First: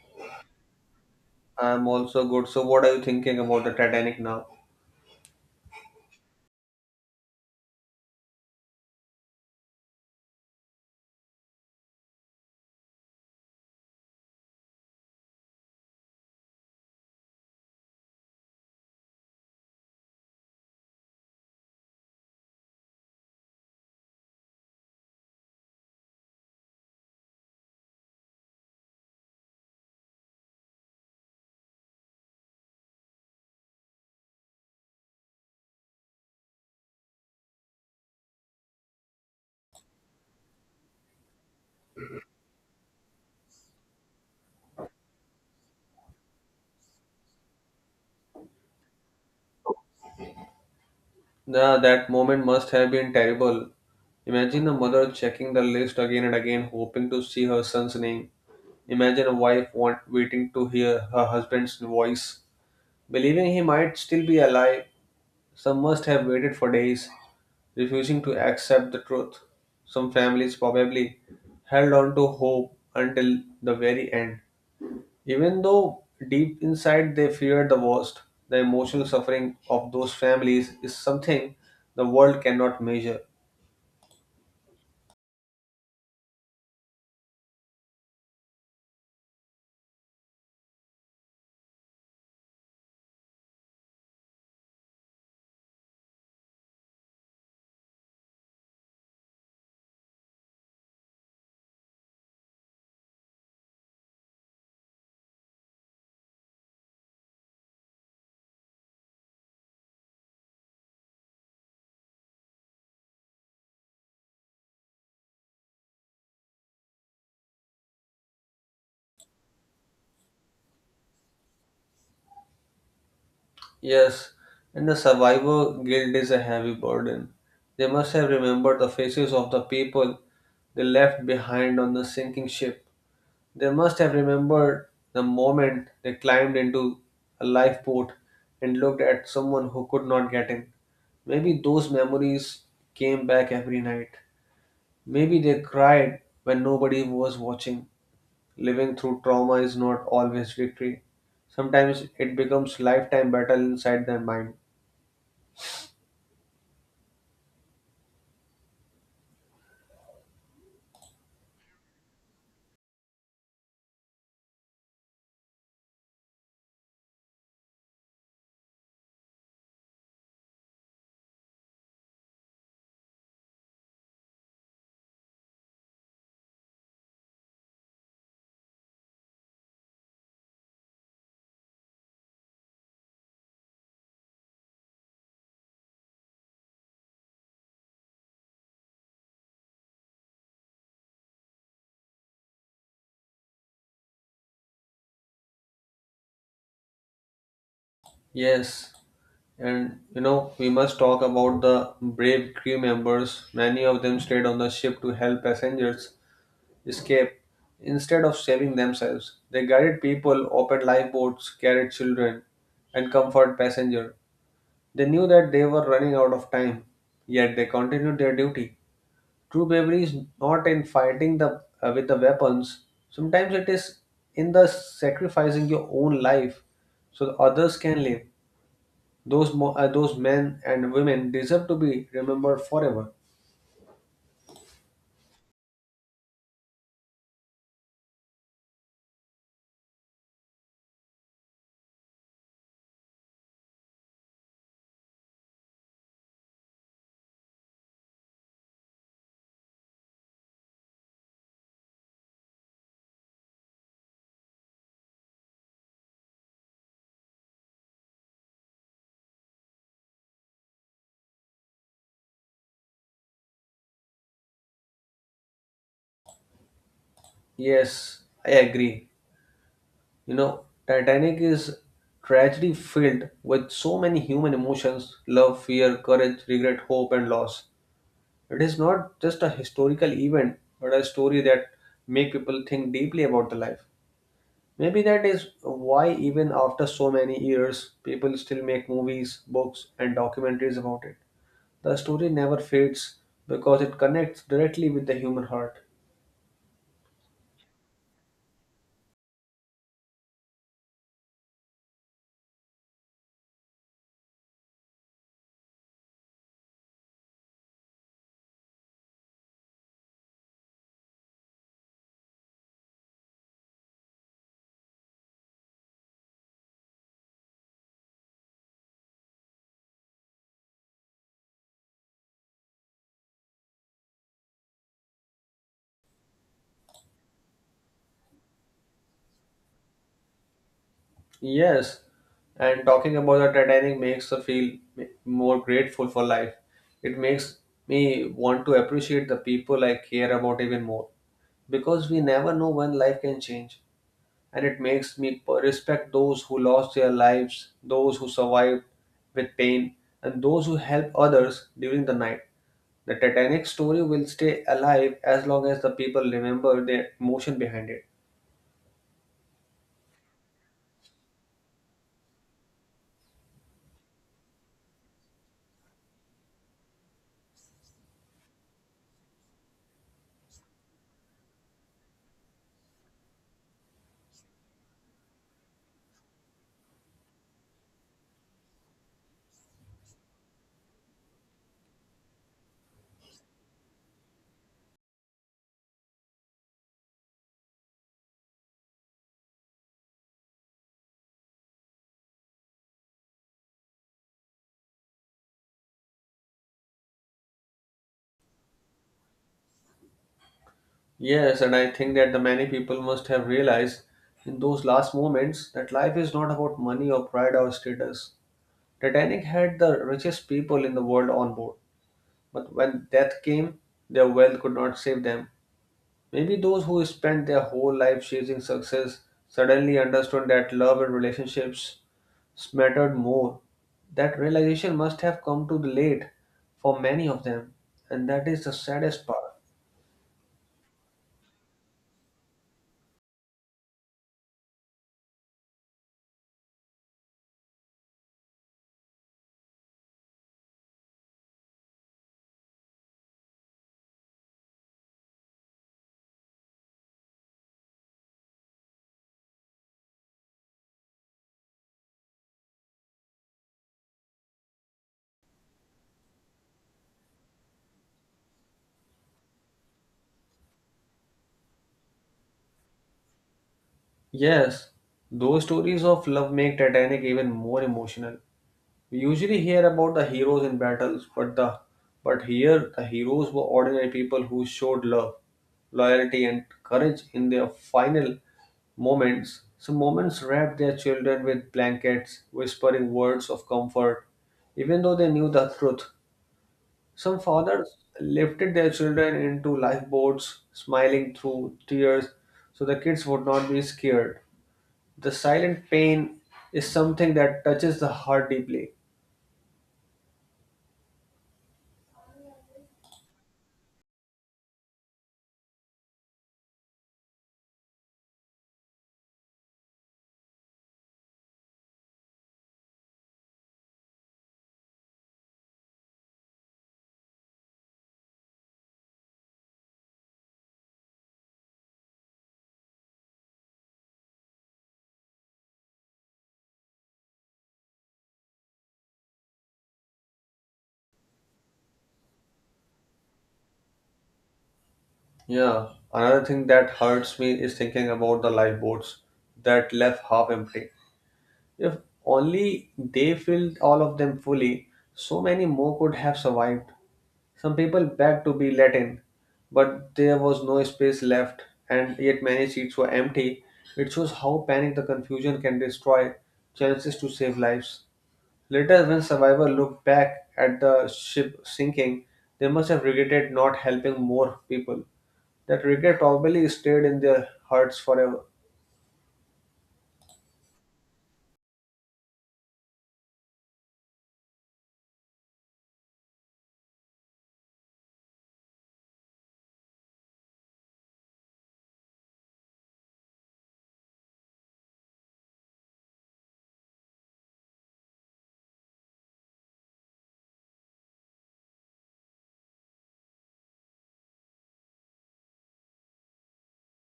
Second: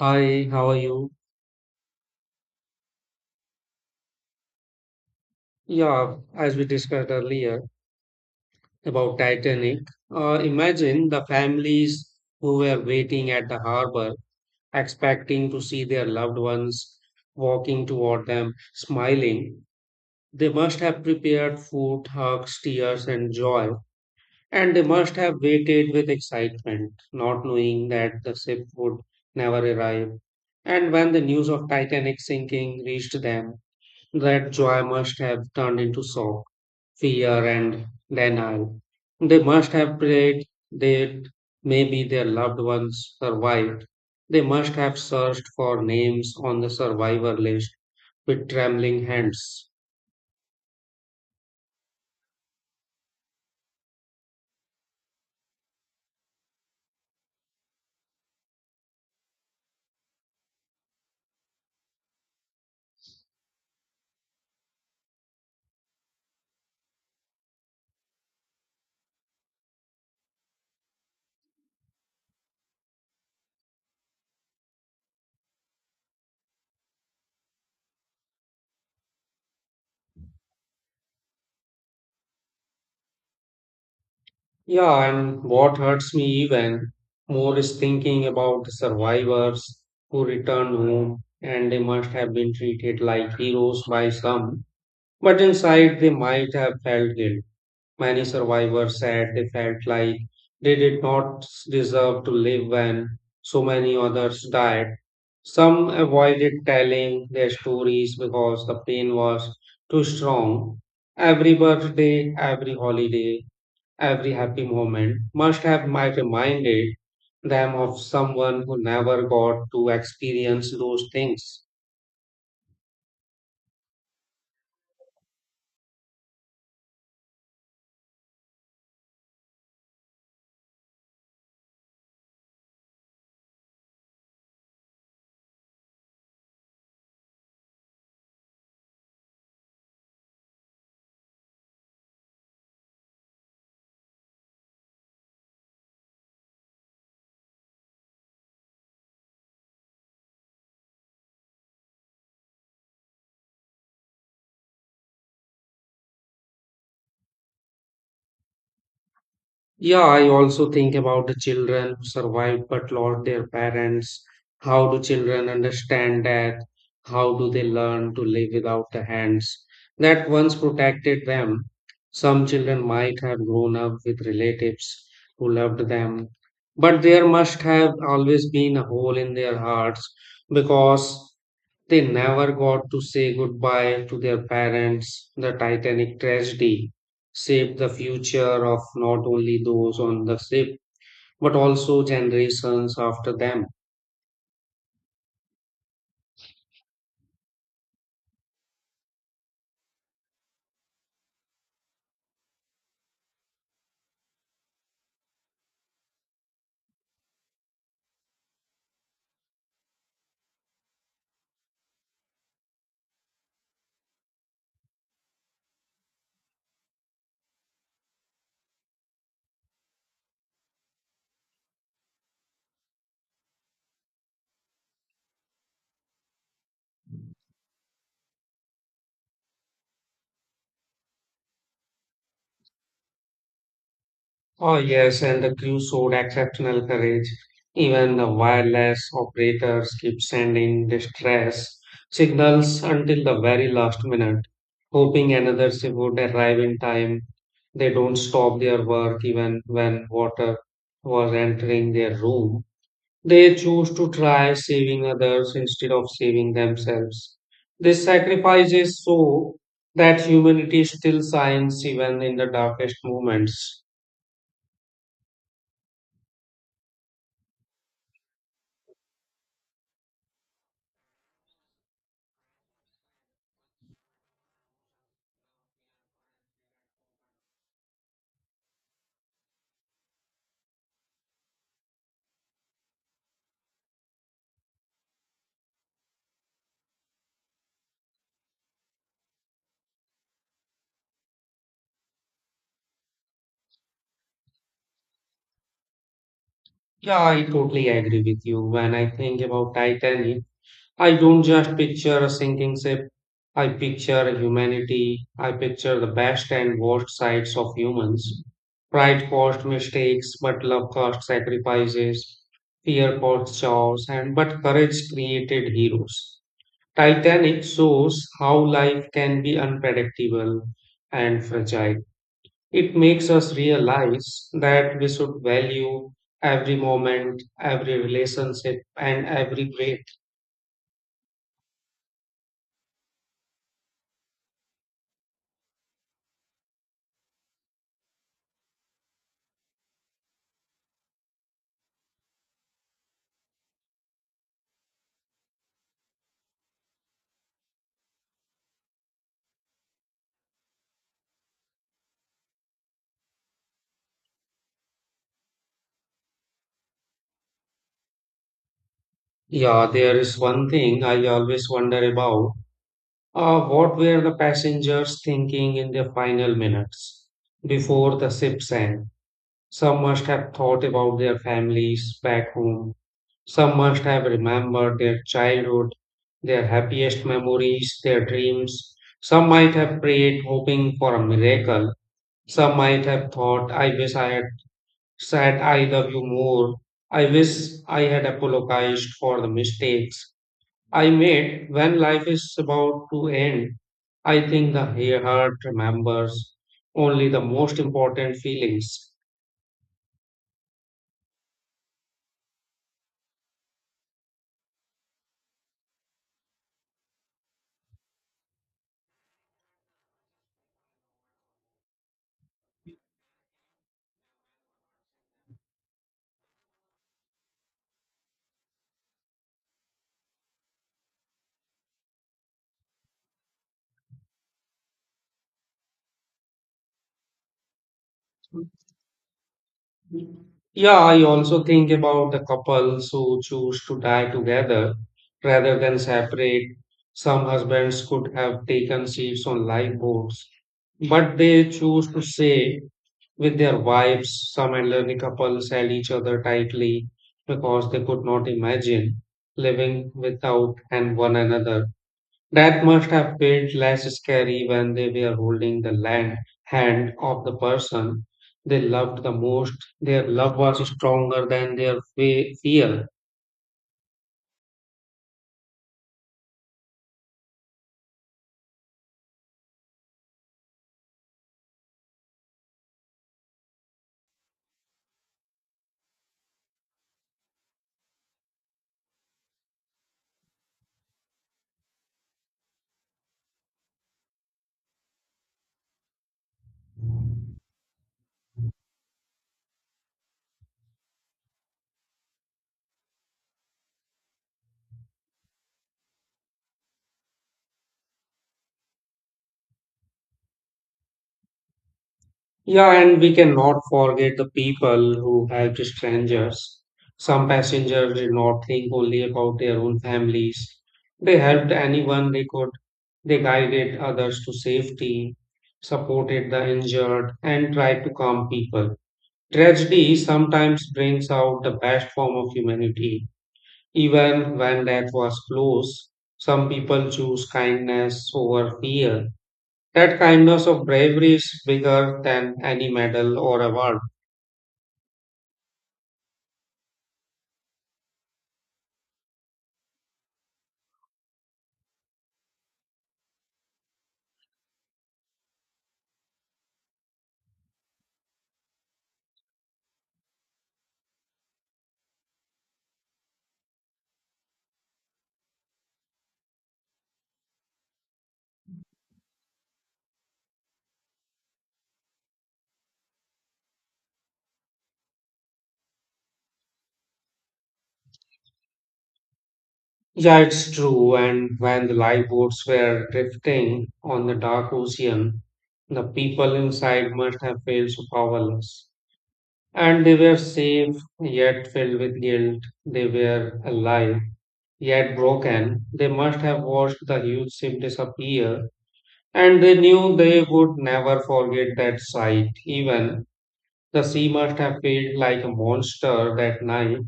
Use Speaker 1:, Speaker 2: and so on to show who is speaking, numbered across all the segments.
Speaker 1: Hi, how are you?
Speaker 2: I'm also good. So, what are you thinking about the Titanic now?
Speaker 1: Yeah, as we discussed earlier about Titanic, imagine the families who were waiting at the harbor, expecting to see their loved ones walking toward them, smiling. They must have prepared food, hugs, tears, and joy, and they must have waited with excitement, not knowing that the ship would never arrive. And when the news of Titanic sinking reached them, that joy must have turned into sorrow, fear, and denial. They must have prayed that maybe their loved ones survived. They must have searched for names on the survivor list with trembling hands.
Speaker 2: That moment must have been terrible. Imagine a mother checking the list again and again, hoping to see her son's name. Imagine a waiting to hear her husband's voice, believing he might still be alive. Some must have waited for days, refusing to accept the truth. Some families probably held on to hope until the very end. Even though deep inside they fear the worst, the emotional suffering of those families is something the world cannot measure.
Speaker 1: Yeah, and what hurts me even more is thinking about the survivors who returned home, and they must have been treated like heroes by some, but inside they might have felt guilt. Many survivors said they felt like they did not deserve to live when so many others died. Some avoided telling their stories because the pain was too strong. Every birthday, every holiday, every happy moment must have might reminded them of someone who never got to experience those things.
Speaker 2: Yes, and the survivor guilt is a heavy burden. They must have remembered the faces of the people they left behind on the sinking ship. They must have remembered the moment they climbed into a lifeboat and looked at someone who could not get in. Maybe those memories came back every night. Maybe they cried when nobody was watching. Living through trauma is not always victory. Sometimes it becomes lifetime battle inside their mind.
Speaker 1: Yeah, I also think about the children who survived but lost their parents. How do children understand death? How do they learn to live without the hands that once protected them? Some children might have grown up with relatives who loved them, but there must have always been a hole in their hearts because they never got to say goodbye to their parents. The Titanic tragedy shaped the future of not only those on the ship, but also generations after them.
Speaker 2: Yes, and you know, we must talk about the brave crew members. Many of them stayed on the ship to help passengers escape. Instead of saving themselves, they guided people, opened lifeboats, carried children, and comforted passengers. They knew that they were running out of time, yet they continued their duty. True bravery is not in fighting the with the weapons. Sometimes it is in the sacrificing your own life so that others can live. Those men and women deserve to be remembered forever.
Speaker 1: Oh, yes, and the crew showed exceptional courage. Even the wireless operators kept sending distress signals until the very last minute, hoping another ship would arrive in time. They don't stop their work even when water was entering their room. They choose to try saving others instead of saving themselves. This sacrifice is so that humanity still shines even in the darkest moments.
Speaker 2: Yes, I agree. You know, Titanic is tragedy filled with so many human emotions love, fear, courage, regret, hope, and loss. It is not just a historical event, but a story that make people think deeply about the life. Maybe that is why, even after so many years, people still make movies, books, and documentaries about it. The story never fades because it connects directly with the human heart.
Speaker 1: Yeah, I totally agree with you. When I think about Titanic, I don't just picture a sinking ship. I picture humanity. I picture the best and worst sides of humans. Pride caused mistakes, but love caused sacrifices. Fear caused chaos, and but courage created heroes. Titanic shows how life can be unpredictable and fragile. It makes us realize that we should value every moment, every relationship, and every breath.
Speaker 2: Yes, and talking about the Titanic makes us feel more grateful for life. It makes me want to appreciate the people I care about even more because we never know when life can change. And it makes me respect those who lost their lives, those who survived with pain, and those who help others during the night. The Titanic story will stay alive as long as the people remember the emotion behind it.
Speaker 1: Yeah, there is one thing I always wonder about. What were the passengers thinking in their final minutes before the ship sank? Some must have thought about their families back home. Some must have remembered their childhood, their happiest memories, their dreams. Some might have prayed, hoping for a miracle. Some might have thought, I wish I had said I love you more. I wish I had apologized for the mistakes I made when life is about to end. I think the heart remembers only the most important feelings.
Speaker 2: Yes, and I think that the many people must have realized in those last moments that life is not about money or pride or status. Titanic had the richest people in the world on board, but when death came, their wealth could not save them. Maybe those who spent their whole life chasing success suddenly understood that love and relationships mattered more. That realization must have come too late for many of them, and that is the saddest part.
Speaker 1: Yeah, I also think about the couples who choose to die together rather than separate. Some husbands could have taken ships on lifeboats, but they choose to stay with their wives. Some elderly couples held each other tightly because they could not imagine living without and one another. That must have felt less scary when they were holding the land hand of the person they loved the most. Their love was stronger than their fear.
Speaker 2: Yes, those stories of love make Titanic even more emotional. We usually hear about the heroes in battles, but the but here the heroes were ordinary people who showed love, loyalty, and courage in their final moments. Some moments wrapped their children with blankets, whispering words of comfort, even though they knew the truth. Some fathers lifted their children into lifeboats, smiling through tears, so the kids would not be scared. The silent pain is something that touches the heart deeply.
Speaker 1: Yeah, and we cannot forget the people who helped strangers. Some passengers did not think only about their own families. They helped anyone they could. They guided others to safety, supported the injured, and tried to calm people. Tragedy sometimes brings out the best form of humanity, even when death was close. Some people choose kindness over fear. That kindness of bravery is bigger than any medal or award.
Speaker 2: Yeah, another thing that hurts me is thinking about the lifeboats that left half empty. If only they filled all of them fully, so many more could have survived. Some people begged to be let in, but there was no space left, and yet many seats were empty. It shows how panic the confusion can destroy chances to save lives. Later, when survivors look back at the ship sinking, they must have regretted not helping more people. That regret probably stayed in their hearts forever.
Speaker 1: Yeah, it's true. And when the lifeboats were drifting on the dark ocean, the people inside must have felt so powerless. And they were safe, yet filled with guilt. They were alive yet broken. They must have watched the huge ship disappear, and they knew they would never forget that sight. Even the sea must have felt like a monster that night,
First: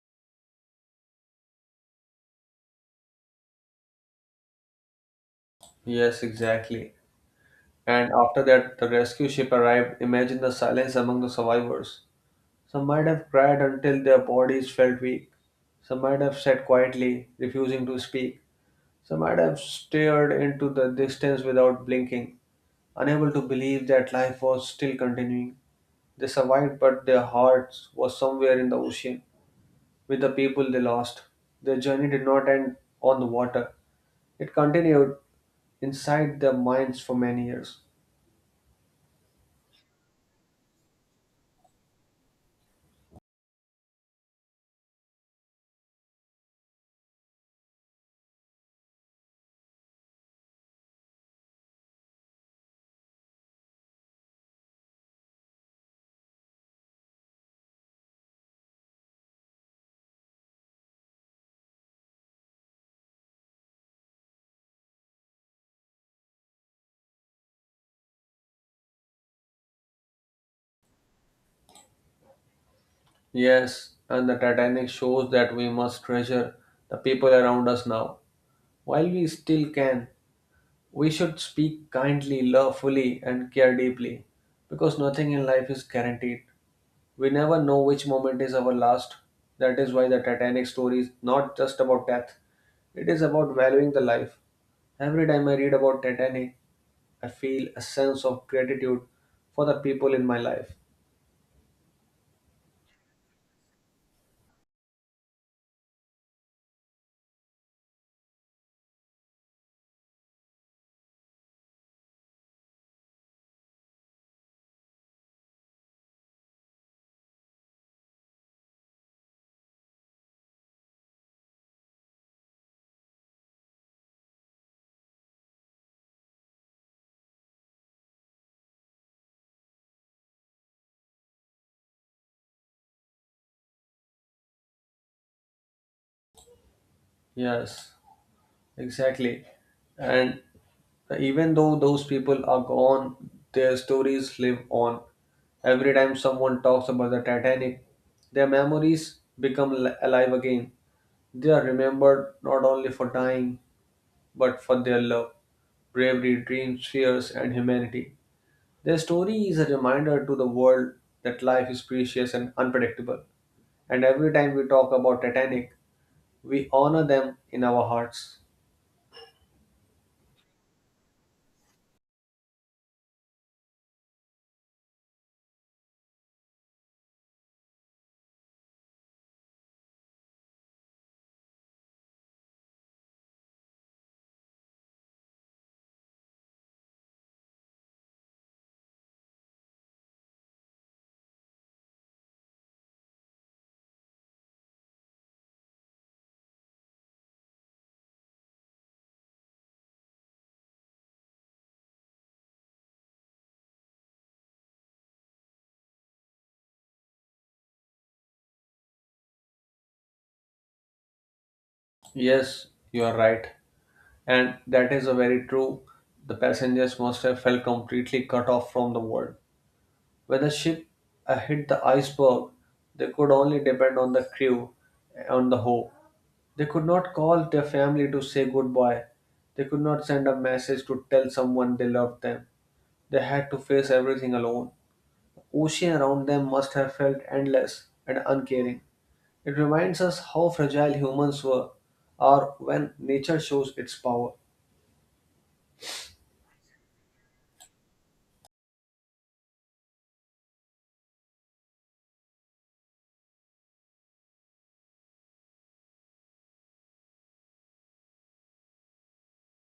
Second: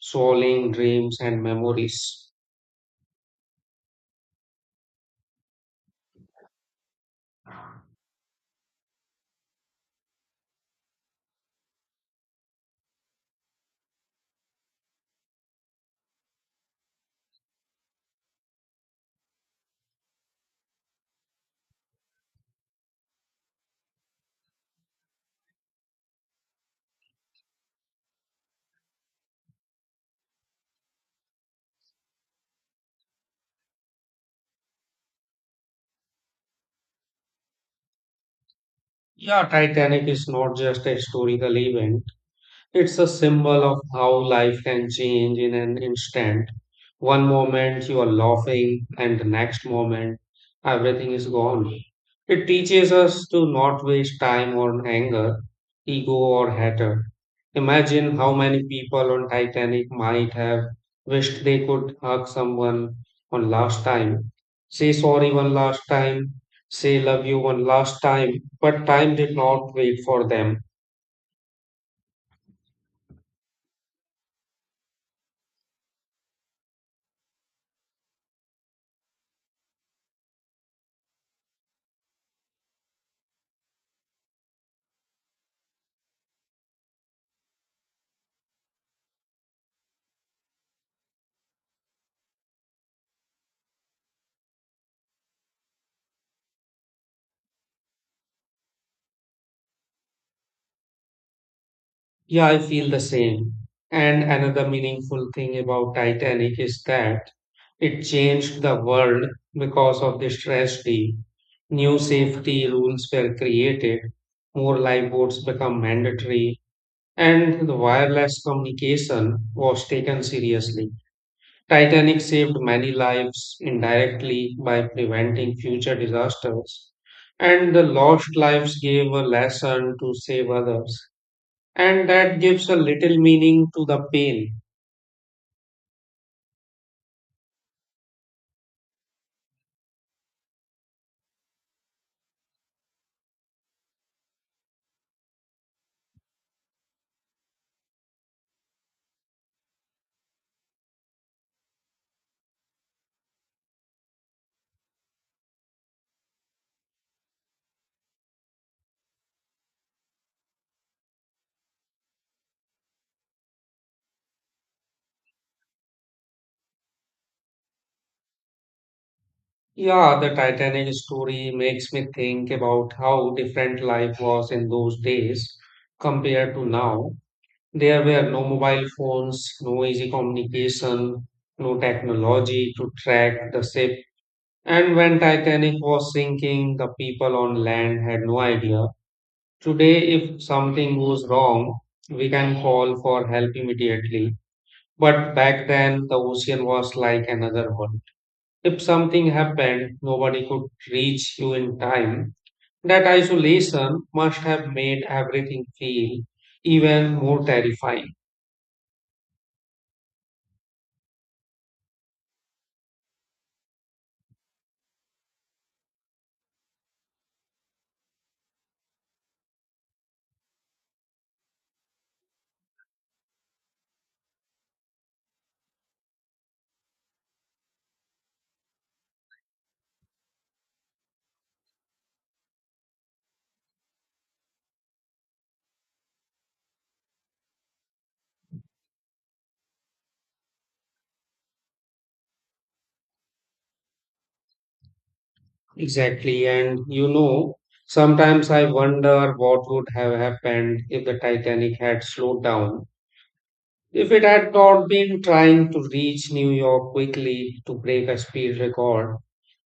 Speaker 1: swallowing dreams and memories.
Speaker 2: Yes, exactly. And after that, the rescue ship arrived. Imagine the silence among the survivors. Some might have cried until their bodies felt weak. Some might have sat quietly, refusing to speak. Some might have stared into the distance without blinking, unable to believe that life was still continuing. They survived, but their hearts was somewhere in the ocean with the people they lost. Their journey did not end on the water. It continued inside their minds for many years.
Speaker 1: Yeah, Titanic is not just a historical event. It's a symbol of how life can change in an instant. One moment you are laughing, and the next moment everything is gone. It teaches us to not waste time on anger, ego, or hatred. Imagine how many people on Titanic might have wished they could hug someone one last time, say sorry one last time, say love you one last time, but time did not wait for them.
Speaker 2: Yes, and the Titanic shows that we must treasure the people around us now. While we still can, we should speak kindly, love fully, and care deeply because nothing in life is guaranteed. We never know which moment is our last. That is why the Titanic story is not just about death, it is about valuing the life. Every time I read about Titanic, I feel a sense of gratitude for the people in my life.
Speaker 1: Yeah, I feel the same. And another meaningful thing about Titanic is that it changed the world because of this tragedy. New safety rules were created, more lifeboats become mandatory, and the wireless communication was taken seriously. Titanic saved many lives indirectly by preventing future disasters, and the lost lives gave a lesson to save others. And that gives a little meaning to the pain.
Speaker 2: Yes, exactly. And even though those people are gone, their stories live on. Every time someone talks about the Titanic, their memories become alive again. They are remembered not only for dying, but for their love. Bravery, dreams, fears, and humanity. Their story is a reminder to the world that life is precious and unpredictable. And every time we talk about Titanic, we honor them in our hearts.
Speaker 1: Yeah, the Titanic story makes me think about how different life was in those days compared to now. There were no mobile phones, no easy communication, no technology to track the ship. And when Titanic was sinking, the people on land had no idea. Today, if something goes wrong, we can call for help immediately. But back then, the ocean was like another world. If something happened, nobody could reach you in time. That isolation must have made everything feel even more terrifying.
Speaker 2: Yes, you are right. And that is a very true. The passengers must have felt completely cut off from the world. When the ship hit the iceberg, they could only depend on the crew, on the hope. They could not call their family to say goodbye. They could not send a message to tell someone they loved them. They had to face everything alone. The ocean around them must have felt endless and uncaring. It reminds us how fragile humans were or when nature shows its power.
Speaker 1: Exactly. And you know, sometimes I wonder what would have happened if the Titanic had slowed down. If it had not been trying to reach New York quickly to break a speed record,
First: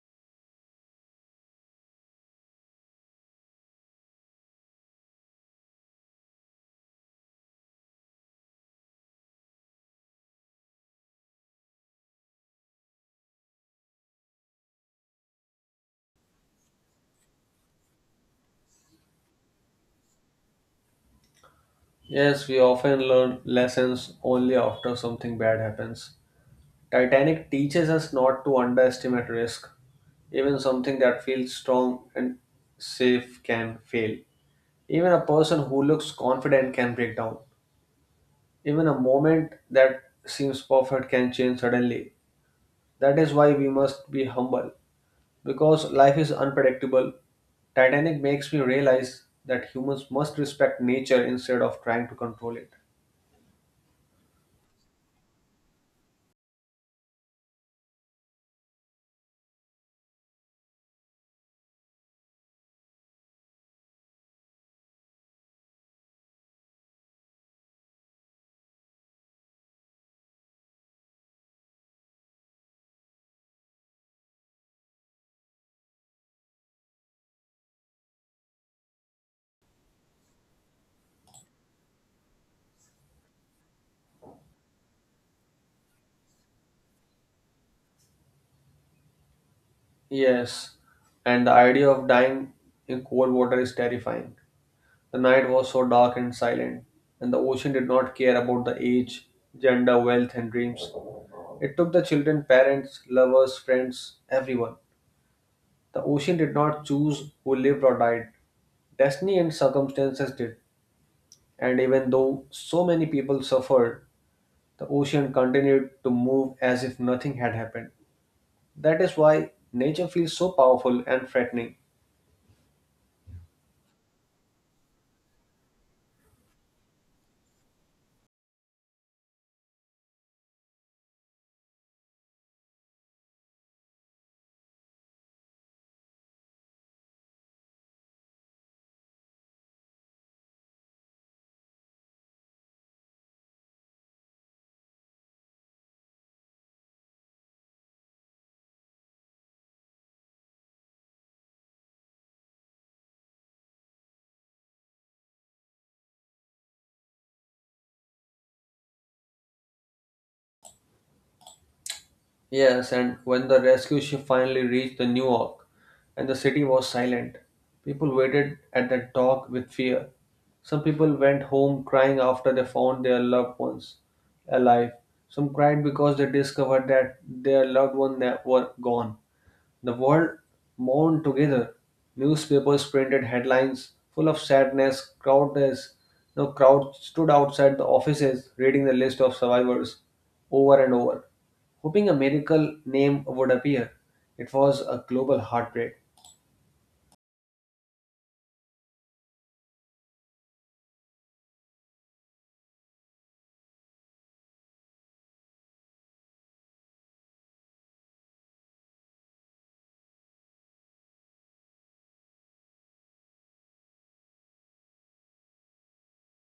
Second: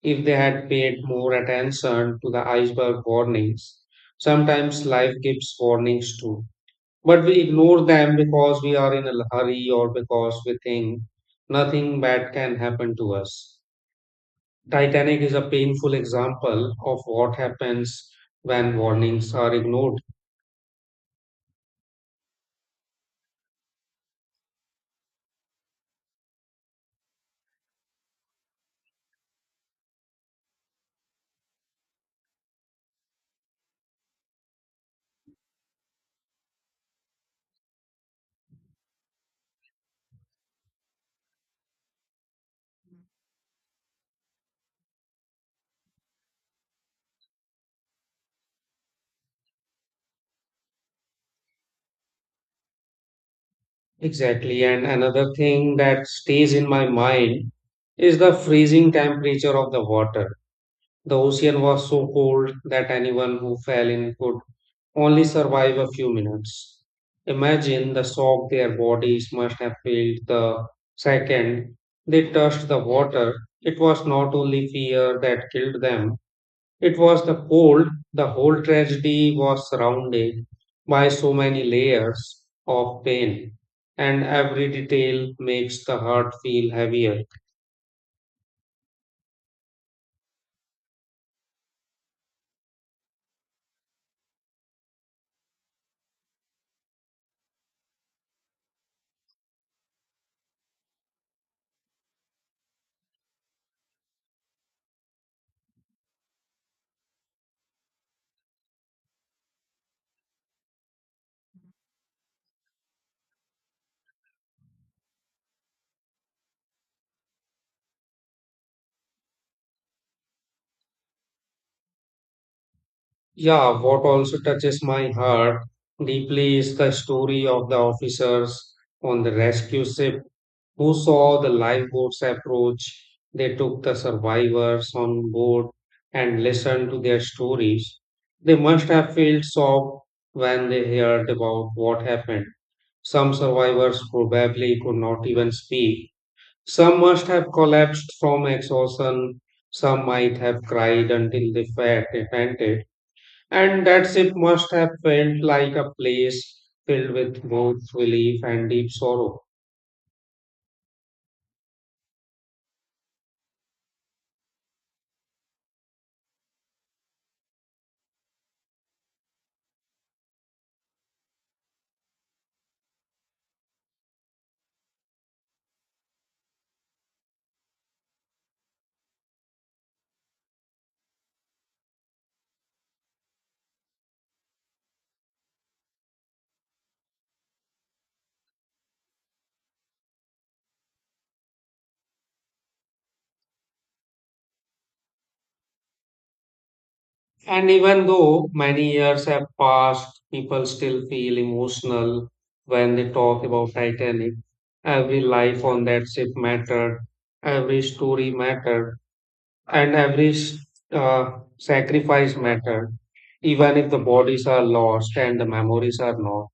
Speaker 1: if they had paid more attention to the iceberg warnings, sometimes life gives warnings too. But we ignore them because we are in a hurry or because we think nothing bad can happen to us. Titanic is a painful example of what happens when warnings are ignored.
Speaker 2: Yes, we often learn lessons only after something bad happens. Titanic teaches us not to underestimate risk. Even something that feels strong and safe can fail. Even a person who looks confident can break down. Even a moment that seems perfect can change suddenly. That is why we must be humble because life is unpredictable. Titanic makes me realize that humans must respect nature instead of trying to control it.
Speaker 1: Exactly. And another thing that stays in my mind is the freezing temperature of the water. The ocean was so cold that anyone who fell in could only survive a few minutes. Imagine the shock their bodies must have felt the second they touched the water. It was not only fear that killed them, it was the cold. The whole tragedy was surrounded by so many layers of pain, and every detail makes the heart feel heavier.
Speaker 2: Yes, and the idea of dying in cold water is terrifying. The night was so dark and silent, and the ocean did not care about the age, gender, wealth, and dreams. It took the children, parents, lovers, friends, everyone. The ocean did not choose who lived or died. Destiny and circumstances did. And even though so many people suffered, the ocean continued to move as if nothing had happened. That is why nature feels so powerful and threatening.
Speaker 1: Yeah, what also touches my heart deeply is the story of the officers on the rescue ship who saw the lifeboats approach. They took the survivors on board and listened to their stories. They must have felt shocked when they heard about what happened. Some survivors probably could not even speak. Some must have collapsed from exhaustion. Some might have cried until they felt repented. And that ship must have felt like a place filled with both relief and deep sorrow.
Speaker 2: Yes, and when the rescue ship finally reached the New York and the city was silent, people waited at the dock with fear. Some people went home crying after they found their loved ones alive. Some cried because they discovered that their loved ones were gone. The world mourned together. Newspapers printed headlines full of sadness. No crowd stood outside the offices reading the list of survivors over and over, hoping a miracle name would appear. It was a global heartbreak.
Speaker 1: And even though many years have passed, people still feel emotional when they talk about Titanic. Every life on that ship mattered, every story mattered, and every sacrifice mattered. Even if the bodies are lost and the memories are not.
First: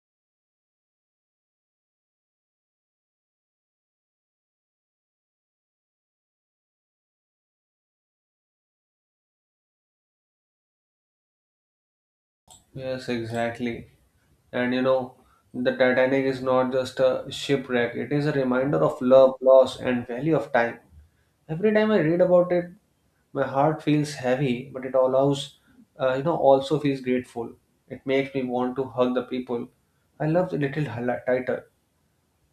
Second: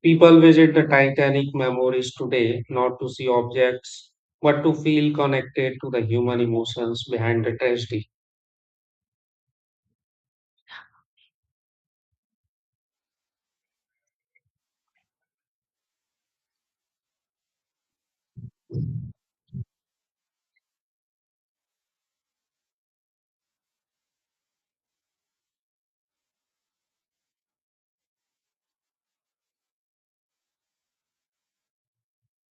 Speaker 1: People visit the Titanic memories today not to see objects, but to feel connected to the human emotions behind the tragedy.
Speaker 2: Yes, exactly. And you know, the Titanic is not just a shipwreck, it is a reminder of love, loss, and value of time. Every time I read about it, my heart feels heavy, but it allows, you know, also feels grateful. It makes me want to hug the people I love tighter.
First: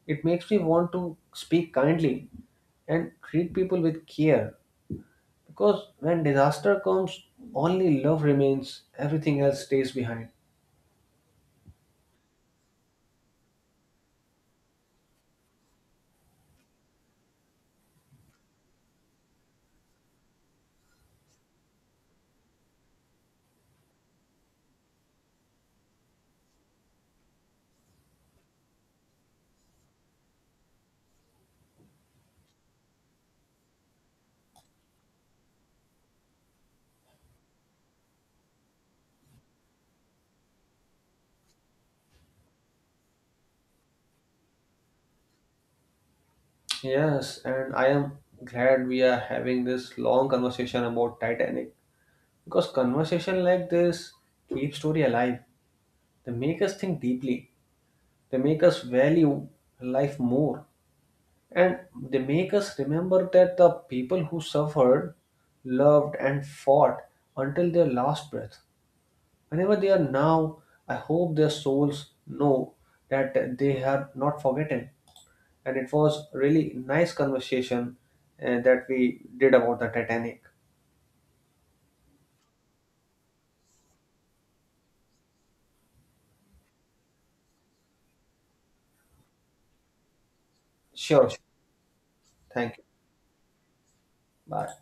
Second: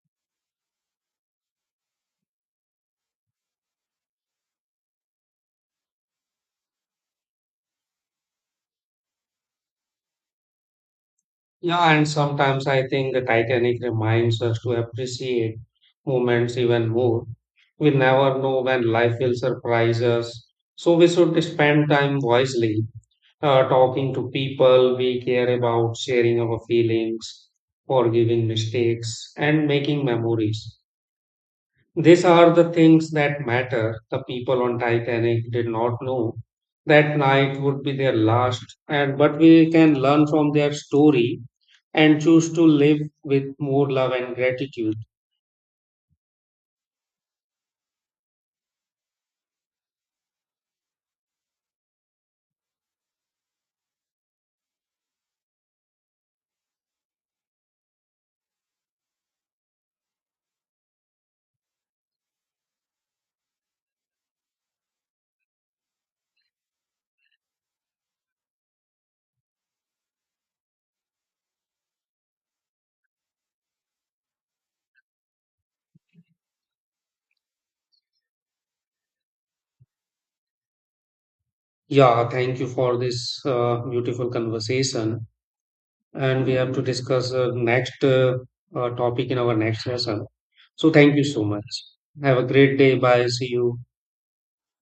Speaker 2: It makes me want to speak kindly and treat people with care, because when disaster comes, only love remains, everything else stays behind.
Speaker 1: Yeah, and sometimes I think the Titanic reminds us to appreciate moments even more. We never know when life will surprise us. So we should spend time wisely, talking to people we care about, sharing our feelings, forgiving mistakes, and making memories. These are the things that matter. The people on Titanic did not know that night would be their last, and but we can learn from their story and choose to live with more love and gratitude.
Speaker 2: Yes, and I am glad we are having this long conversation about Titanic, because conversation like this keeps story alive. They make us think deeply. They make us value life more. And they make us remember that the people who suffered, loved, and fought until their last breath. Whenever they are now, I hope their souls know that they are not forgotten. And it was really nice conversation that we did about the Titanic.
Speaker 1: Yeah, thank you for this beautiful conversation. And we have to discuss next topic in our next lesson. So thank you
Speaker 2: Sure. Sure.
Speaker 1: so much. Have a
Speaker 2: Thank
Speaker 1: great
Speaker 2: you.
Speaker 1: day. Bye. See you.
Speaker 2: Bye.